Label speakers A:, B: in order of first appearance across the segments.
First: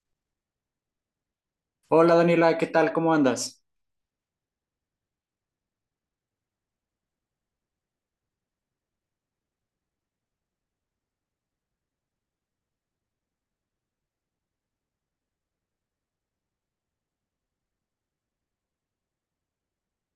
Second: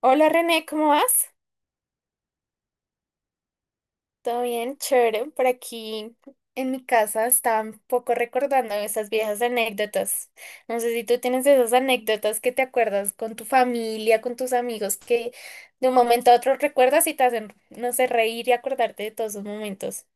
A: Hola René, ¿cómo vas?
B: Hola Daniela, ¿qué tal? ¿Cómo andas?
A: ¿Todo bien? Chévere. Por aquí en mi casa estaba un poco recordando esas viejas anécdotas. No sé si tú tienes esas anécdotas que te acuerdas con tu familia, con tus amigos, que de un momento a otro recuerdas y te hacen, no sé, reír y acordarte de todos esos momentos.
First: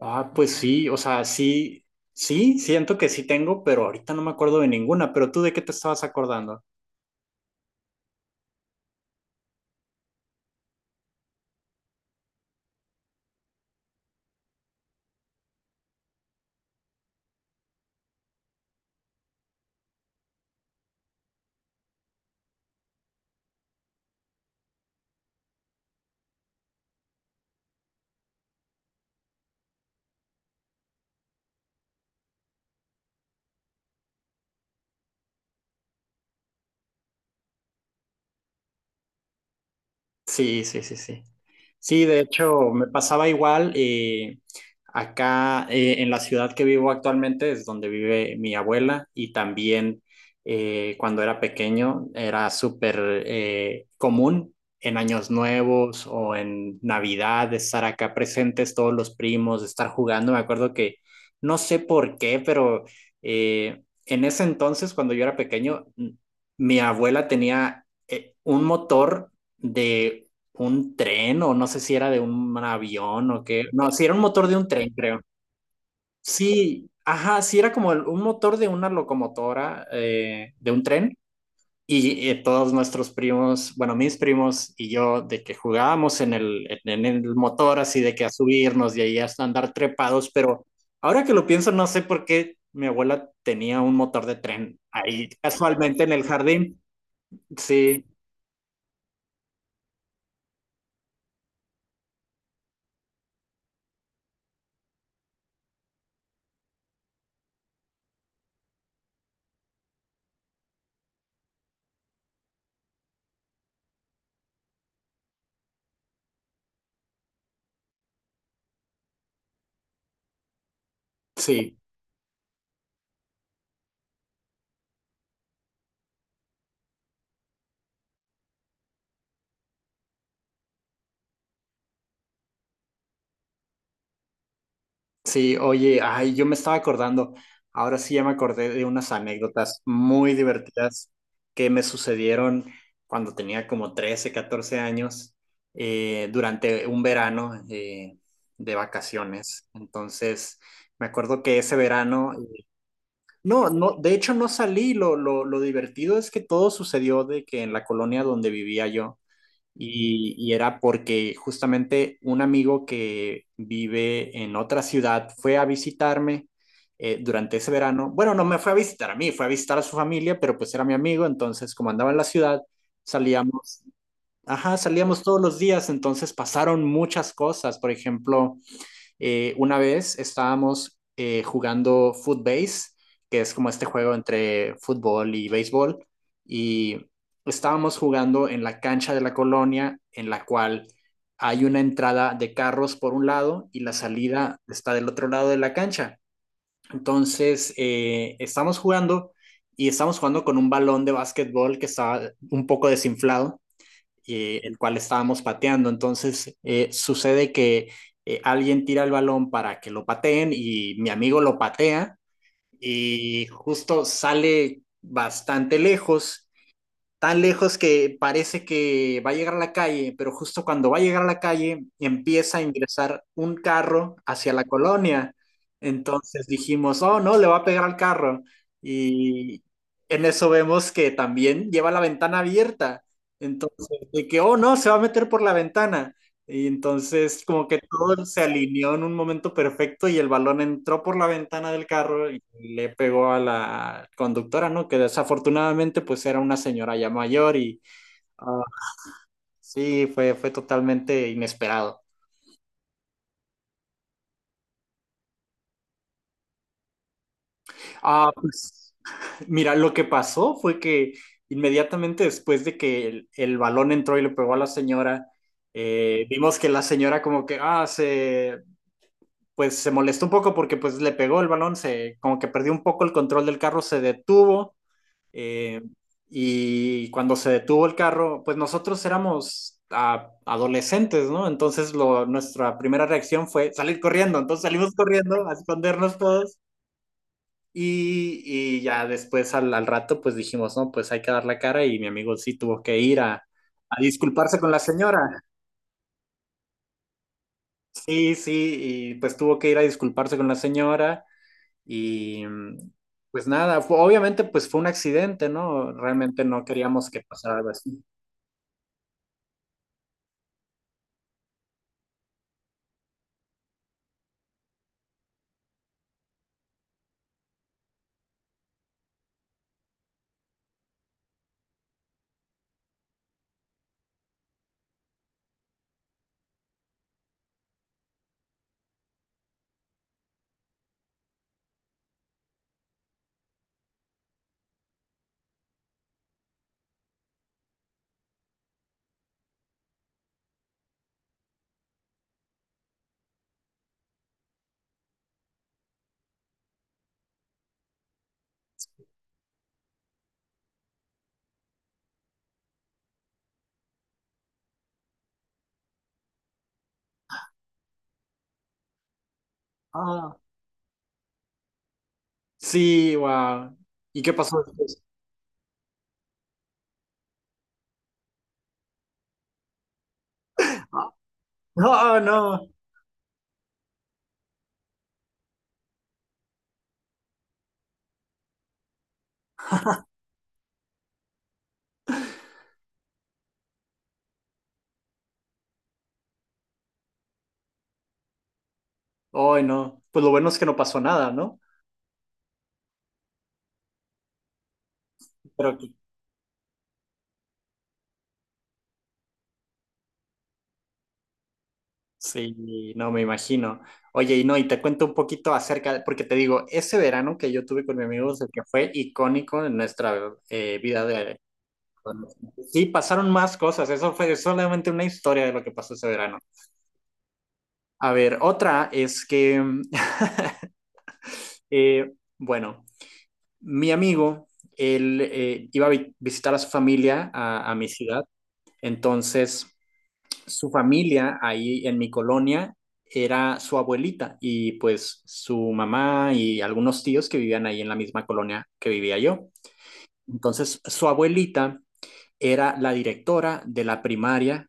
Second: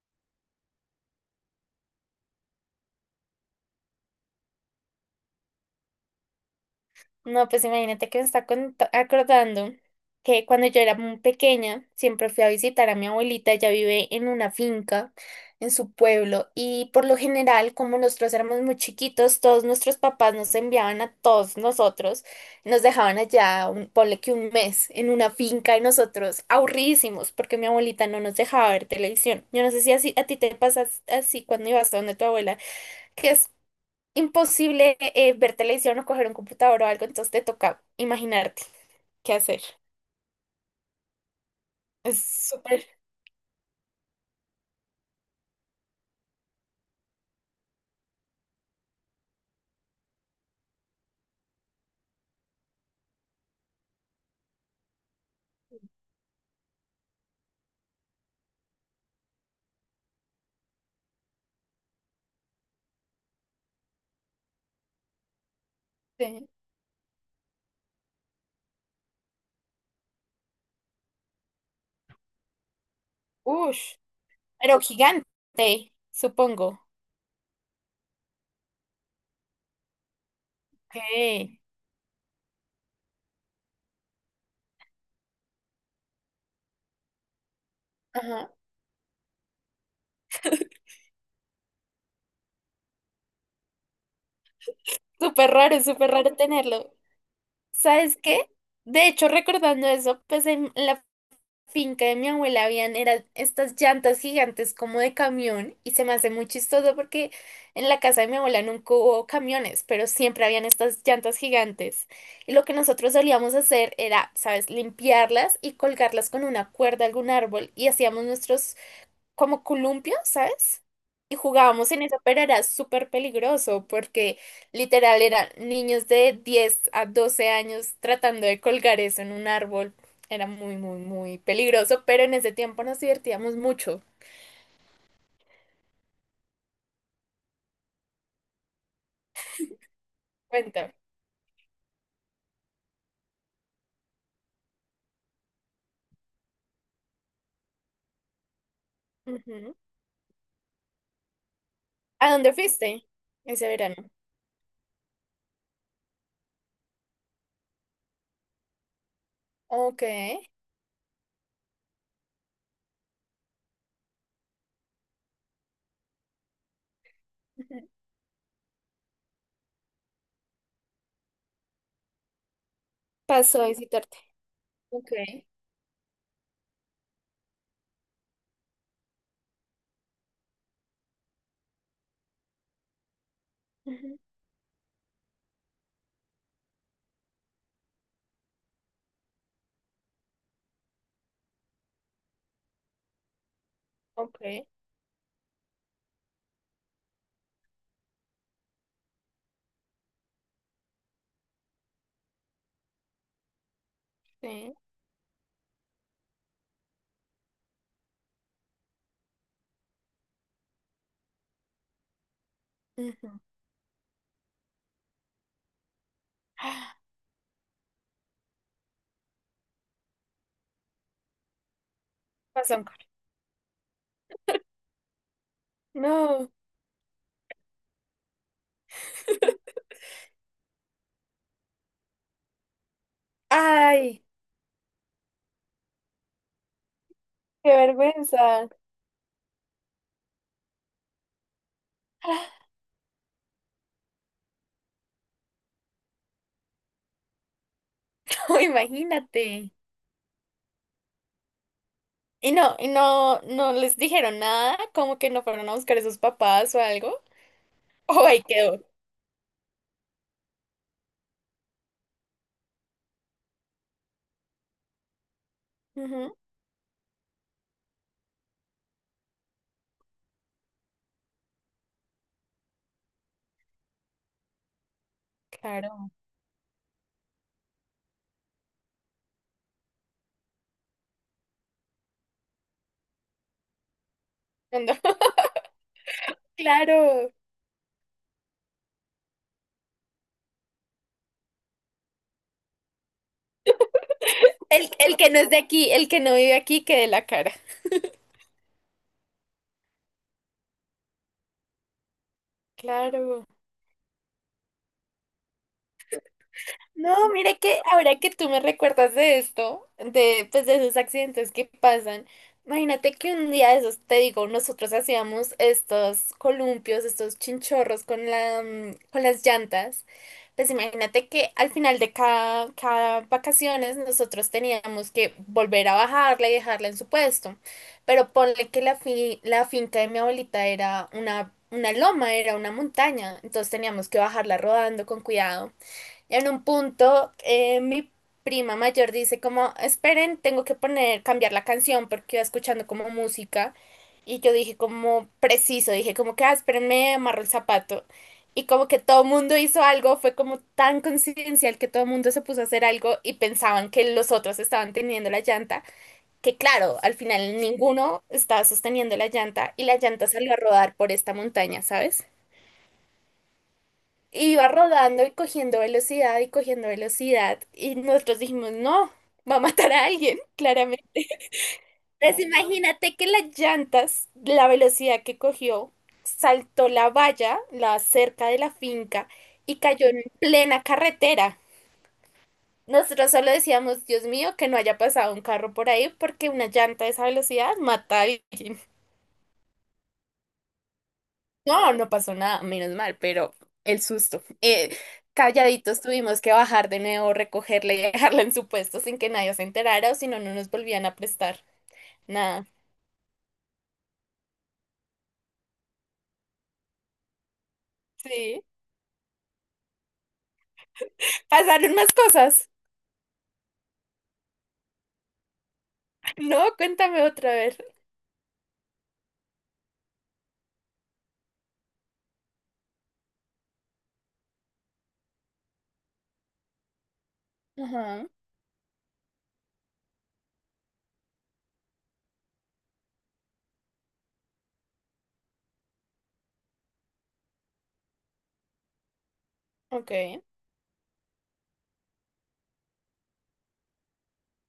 B: Ah, pues sí, o sea, sí, sí, siento que sí tengo, pero ahorita no me acuerdo de ninguna, pero tú ¿de qué te estabas acordando?
A: No, pues imagínate que me está acordando que cuando yo era muy pequeña, siempre fui a visitar a mi abuelita, ella vive en una finca, en su pueblo, y por lo general, como nosotros éramos muy chiquitos, todos nuestros papás nos enviaban a todos nosotros, nos dejaban allá, un, ponle que un mes, en una finca, y nosotros aburridísimos, porque mi abuelita no nos dejaba ver televisión. Yo no sé si así, a ti te pasas así cuando ibas a donde tu abuela, que es imposible ver televisión o coger un computador o algo, entonces te toca imaginarte qué hacer.
B: Sí, sí, sí, sí. Sí, de
A: Es
B: hecho, me
A: súper.
B: pasaba igual. Acá en la ciudad que vivo actualmente es donde vive mi abuela y también cuando era pequeño era súper común en años nuevos o en Navidad estar acá presentes todos los primos, estar jugando. Me acuerdo que no sé por qué, pero en ese entonces, cuando yo era pequeño,
A: Sí.
B: mi abuela tenía un motor de un tren o no sé si era de un avión o qué. No,
A: Ush,
B: sí era un motor de un
A: pero
B: tren, creo.
A: gigante, supongo.
B: Sí, ajá, sí era como un motor de una locomotora, de un tren.
A: Okay.
B: Y todos nuestros primos, bueno, mis primos y yo, de que jugábamos en el motor, así de que a
A: Ajá.
B: subirnos y ahí hasta andar trepados, pero ahora que lo pienso, no sé por qué mi abuela tenía un motor de tren ahí casualmente
A: Súper
B: en el
A: raro
B: jardín.
A: tenerlo.
B: Sí,
A: ¿Sabes qué? De hecho, recordando eso, pues en la finca de mi abuela habían eran estas llantas gigantes como de camión y se me hace muy chistoso porque en la casa de mi abuela nunca hubo camiones, pero siempre habían estas llantas gigantes. Y lo que nosotros solíamos hacer era, ¿sabes?, limpiarlas y colgarlas con una cuerda a algún árbol y hacíamos nuestros como columpio, ¿sabes? Y
B: sí.
A: jugábamos en eso, pero era súper peligroso porque literal eran niños de 10 a 12 años tratando de colgar eso en un árbol. Era muy, muy, muy peligroso, pero en ese tiempo nos divertíamos mucho.
B: Sí, oye, ay, yo me estaba acordando, ahora sí ya me acordé de unas anécdotas muy
A: Cuenta.
B: divertidas que me sucedieron cuando tenía como 13, 14 años, durante un verano de vacaciones.
A: Ujú.
B: Entonces, me acuerdo que ese
A: ¿A
B: verano,
A: dónde fuiste ese
B: no, no,
A: verano?
B: de hecho no salí, lo divertido es que todo sucedió de que en la colonia donde vivía yo,
A: Ok.
B: y era porque justamente un amigo que vive en otra ciudad fue a visitarme durante ese
A: Ujú.
B: verano. Bueno, no me fue a visitar a mí, fue a visitar a su familia, pero pues era mi amigo, entonces como andaba en la ciudad,
A: Pasó a
B: salíamos,
A: visitarte.
B: ajá,
A: Ok.
B: salíamos todos los días, entonces pasaron muchas cosas. Por ejemplo, una vez estábamos jugando Footbase, que es como este juego
A: Ujú.
B: entre fútbol y béisbol, y estábamos jugando en la cancha de la colonia, en la cual hay una entrada de carros por un lado y la salida
A: Ok.
B: está del otro lado de la cancha. Entonces, estamos jugando y estamos jugando con un balón de básquetbol que estaba un poco desinflado,
A: Sí.
B: el cual estábamos pateando. Entonces sucede que alguien tira el balón para que lo pateen y mi amigo lo patea
A: Ujú.
B: y justo sale bastante lejos,
A: Ah,
B: tan lejos que parece que va a llegar a la calle, pero justo cuando va a llegar a la calle empieza a
A: pasó un carro.
B: ingresar un carro hacia la colonia. Entonces
A: No.
B: dijimos, oh no, le va a pegar al carro. Y en eso vemos que también lleva la ventana abierta. Entonces,
A: Ay,
B: de que, oh no, se va a meter por la ventana. Y entonces como
A: qué
B: que todo se
A: vergüenza.
B: alineó en un momento perfecto y el balón entró por la ventana del carro y le pegó a la conductora, ¿no? Que desafortunadamente pues era una señora ya mayor y ah,
A: Imagínate.
B: sí, fue, fue totalmente inesperado.
A: Y no, no les dijeron nada, como que no fueron a buscar a sus papás o algo. O
B: Ah,
A: ahí quedó.
B: pues mira, lo que pasó fue que inmediatamente después de que el balón entró y le pegó a la señora,
A: Ujú,
B: vimos que la señora como que, ah, se, pues se molestó un poco porque pues le pegó el balón, se como que perdió un poco el control del carro, se detuvo, eh,
A: claro.
B: y cuando se detuvo el carro, pues nosotros éramos adolescentes, ¿no? Entonces lo, nuestra primera reacción fue salir corriendo, entonces salimos
A: Ando-
B: corriendo a escondernos todos
A: Claro.
B: y ya después rato pues dijimos, no, pues hay que dar la cara y mi amigo sí tuvo que ir a disculparse con la
A: El
B: señora,
A: que no es de aquí, el que no vive aquí, que de la cara.
B: sí, sí, y pues tuvo que ir a disculparse con la señora. Y pues
A: Claro.
B: nada, obviamente pues fue un accidente, ¿no? Realmente no queríamos que
A: No,
B: pasara
A: mire
B: algo
A: que
B: así.
A: ahora que tú me recuerdas de esto, de, pues de esos accidentes que pasan, imagínate que un día de esos, te digo, nosotros hacíamos estos columpios, estos chinchorros con la, con las llantas. Pues imagínate que al final de cada vacaciones nosotros teníamos que volver a bajarla y dejarla en su puesto. Pero ponle que la finca de mi abuelita era una loma, era una montaña. Entonces teníamos que bajarla rodando con cuidado. En un punto, mi prima mayor dice como, esperen, tengo que poner, cambiar la canción porque iba escuchando como música. Y yo dije como preciso, dije como que, ah, espérenme, amarro el zapato. Y como que todo el mundo hizo algo, fue como tan coincidencial que todo el mundo se puso a hacer algo y pensaban que los otros estaban teniendo la llanta, que claro, al final ninguno estaba sosteniendo la llanta y la llanta
B: Ah,
A: salió a rodar por esta montaña, ¿sabes?
B: sí, wow. ¿Y qué pasó
A: Iba
B: después?
A: rodando y cogiendo velocidad y cogiendo velocidad. Y nosotros dijimos, no, va a matar a alguien, claramente.
B: Ah, no,
A: Entonces
B: no.
A: imagínate que las llantas, la velocidad que cogió, saltó la valla, la cerca de la finca, y cayó en plena carretera. Nosotros solo decíamos, Dios mío, que no haya pasado un carro por ahí, porque una llanta a esa velocidad mata a alguien.
B: Ay, no. Pues lo bueno es que no pasó nada, ¿no?
A: No, no pasó nada, menos mal, pero el susto. Eh,
B: Pero que-
A: calladitos tuvimos que bajar de nuevo, recogerla y dejarla en su puesto sin que nadie se enterara o si no, no nos volvían a prestar nada.
B: sí, no me imagino. Oye, y no, y te cuento un poquito porque te digo, ese verano que yo tuve con mi amigo, es el que
A: Sí.
B: fue icónico en nuestra vida de...
A: Pasaron más cosas.
B: Sí, pasaron más cosas, eso fue solamente una historia de lo que pasó ese verano.
A: No, cuéntame otra vez.
B: A ver, otra es que, eh, bueno, mi amigo, él iba a visitar a su familia a mi ciudad,
A: Ajá,
B: entonces su familia ahí en mi colonia era su abuelita y pues su mamá y algunos tíos que vivían ahí en la misma colonia que vivía yo.
A: ok,
B: Entonces su abuelita era la directora de la primaria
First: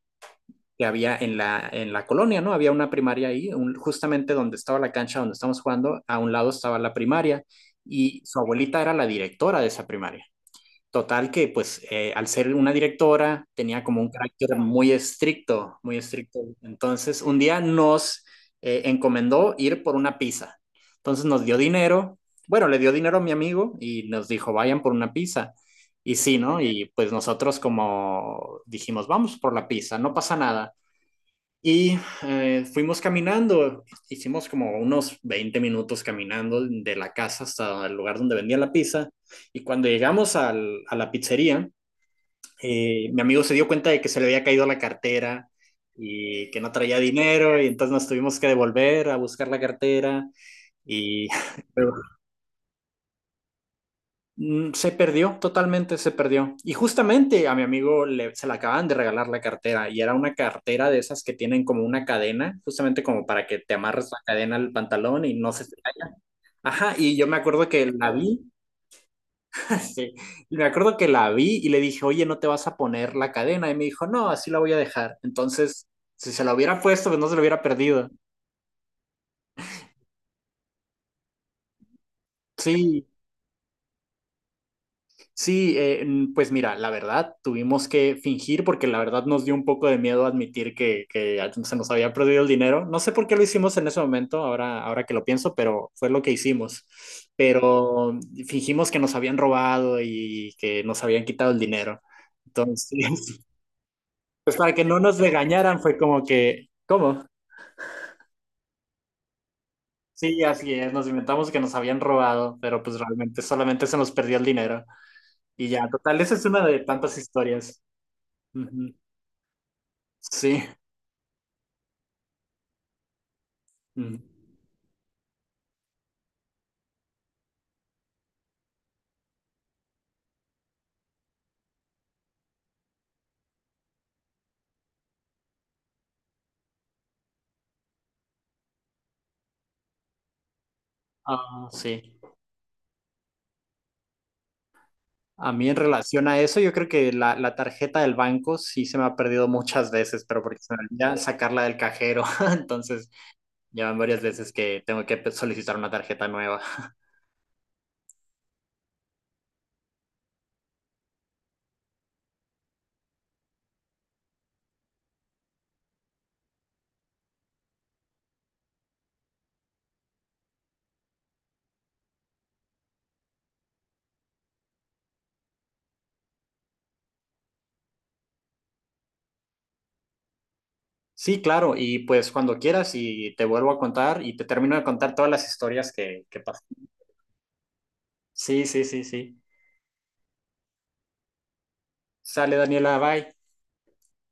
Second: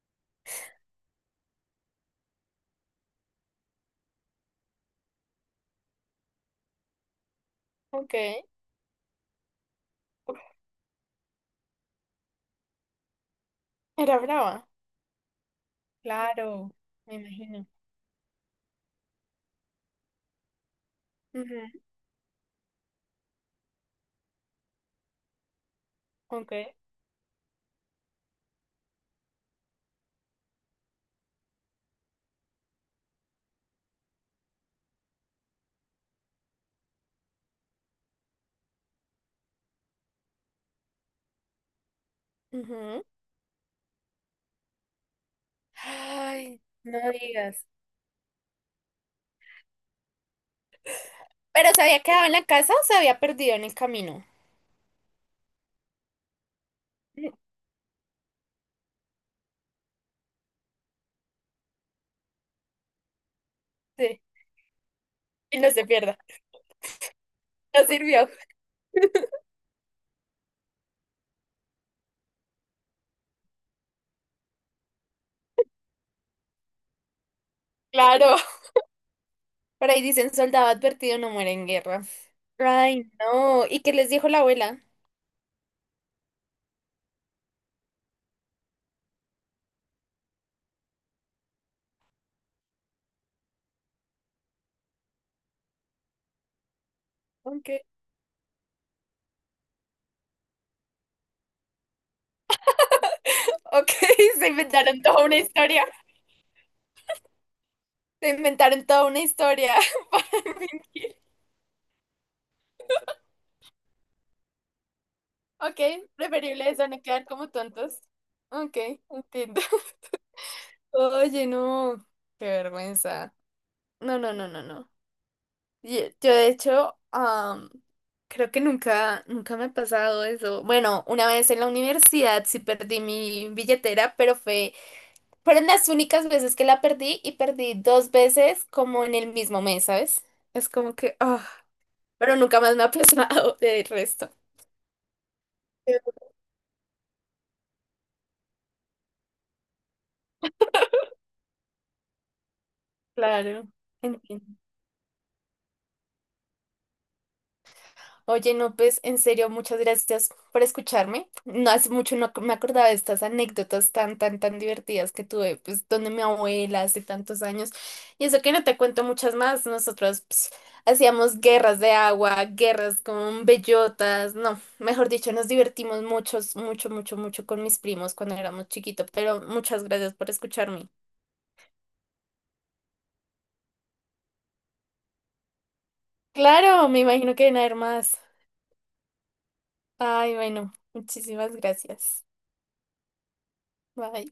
B: que había en la colonia, ¿no? Había una primaria ahí, justamente donde estaba la cancha donde estamos jugando, a un lado estaba la primaria y su
A: ok.
B: abuelita era la directora de esa primaria. Total que pues al ser una directora tenía como un
A: Era
B: carácter
A: brava.
B: muy estricto, muy estricto.
A: Claro, me
B: Entonces un día
A: imagino.
B: nos encomendó ir por una pizza. Entonces nos dio
A: Ujú,
B: dinero, bueno, le dio dinero a mi amigo y nos dijo, vayan por una pizza. Y sí,
A: ok,
B: ¿no? Y pues nosotros como dijimos, vamos por la pizza, no pasa nada. Y fuimos caminando, hicimos como unos 20 minutos caminando de la casa hasta el lugar donde vendía la pizza. Y cuando llegamos a la pizzería,
A: ujú.
B: mi amigo se dio cuenta de que se le había caído la cartera y
A: Ay,
B: que no traía
A: no
B: dinero
A: digas.
B: y entonces nos tuvimos que devolver a buscar la cartera y
A: ¿Pero se
B: pero
A: había quedado en la casa o se había perdido en el camino?
B: mm, se perdió, totalmente se perdió. Y justamente a mi amigo le, se le acaban de regalar la cartera y era una cartera de esas que tienen como una cadena, justamente como para que te amarres la
A: Sí,
B: cadena al pantalón y no
A: y
B: se
A: no
B: te
A: se
B: caiga.
A: pierda.
B: Ajá, y yo me acuerdo que
A: No
B: la
A: sirvió.
B: vi, sí, y me acuerdo que la vi y le dije, oye, ¿no te vas a poner la cadena? Y me dijo, no, así la voy a dejar. Entonces, si se la hubiera puesto, pues no se la hubiera perdido.
A: Claro. Por ahí dicen, soldado advertido no muere en guerra.
B: Sí,
A: Ay, no, ¿y qué les dijo la abuela?
B: sí, pues mira, la verdad, tuvimos que fingir porque la verdad nos dio un poco de miedo admitir que se nos había perdido el dinero. No sé por qué lo hicimos en ese momento, ahora, ahora que lo pienso, pero fue lo que hicimos.
A: Ok,
B: Pero fingimos que nos habían robado y que nos habían quitado el dinero. Entonces,
A: ok, se
B: pues para que no
A: inventaron
B: nos
A: toda una
B: regañaran
A: historia.
B: fue como que, ¿cómo?
A: Se inventaron toda una historia para
B: Sí, así es, nos
A: fingir.
B: inventamos que nos habían robado, pero pues realmente solamente se nos perdió el dinero. Y
A: Ok,
B: ya, total, esa es una
A: preferible
B: de
A: eso, no
B: tantas
A: quedar como
B: historias.
A: tontos. Ok,
B: Ujú.
A: entiendo.
B: Sí.
A: Oye, no, qué vergüenza.
B: Mm.
A: No, no, no, no, no. Yo, de hecho, creo que nunca, nunca me ha pasado eso. Bueno, una vez en la universidad sí perdí mi billetera, pero Fueron las únicas veces que la perdí y perdí dos veces como en el mismo mes, ¿sabes? Es como que, ah,
B: Ah, sí.
A: pero nunca más me ha pasado de resto.
B: A mí en relación a eso, yo creo que la tarjeta del banco sí se me ha perdido muchas veces, pero porque se me olvida sacarla del cajero. Entonces,
A: Claro,
B: ya van varias veces
A: entiendo.
B: que tengo que solicitar una tarjeta nueva.
A: Oye, no, pues en serio, muchas gracias por escucharme. No hace mucho no me acordaba de estas anécdotas tan, tan, tan divertidas que tuve, pues, donde mi abuela hace tantos años. Y eso que no te cuento muchas más. Nosotros pues, hacíamos guerras de agua, guerras con bellotas. No, mejor dicho, nos divertimos mucho, mucho, mucho, mucho con mis primos cuando éramos chiquitos. Pero muchas gracias por escucharme.
B: Sí, claro, y pues cuando quieras y te vuelvo a contar y te termino de contar todas las historias que pasan.
A: Claro, me imagino que van a haber más.
B: Sí, sí, sí, sí.
A: Ay, bueno, muchísimas gracias.
B: Sale Daniela, bye.
A: Bye.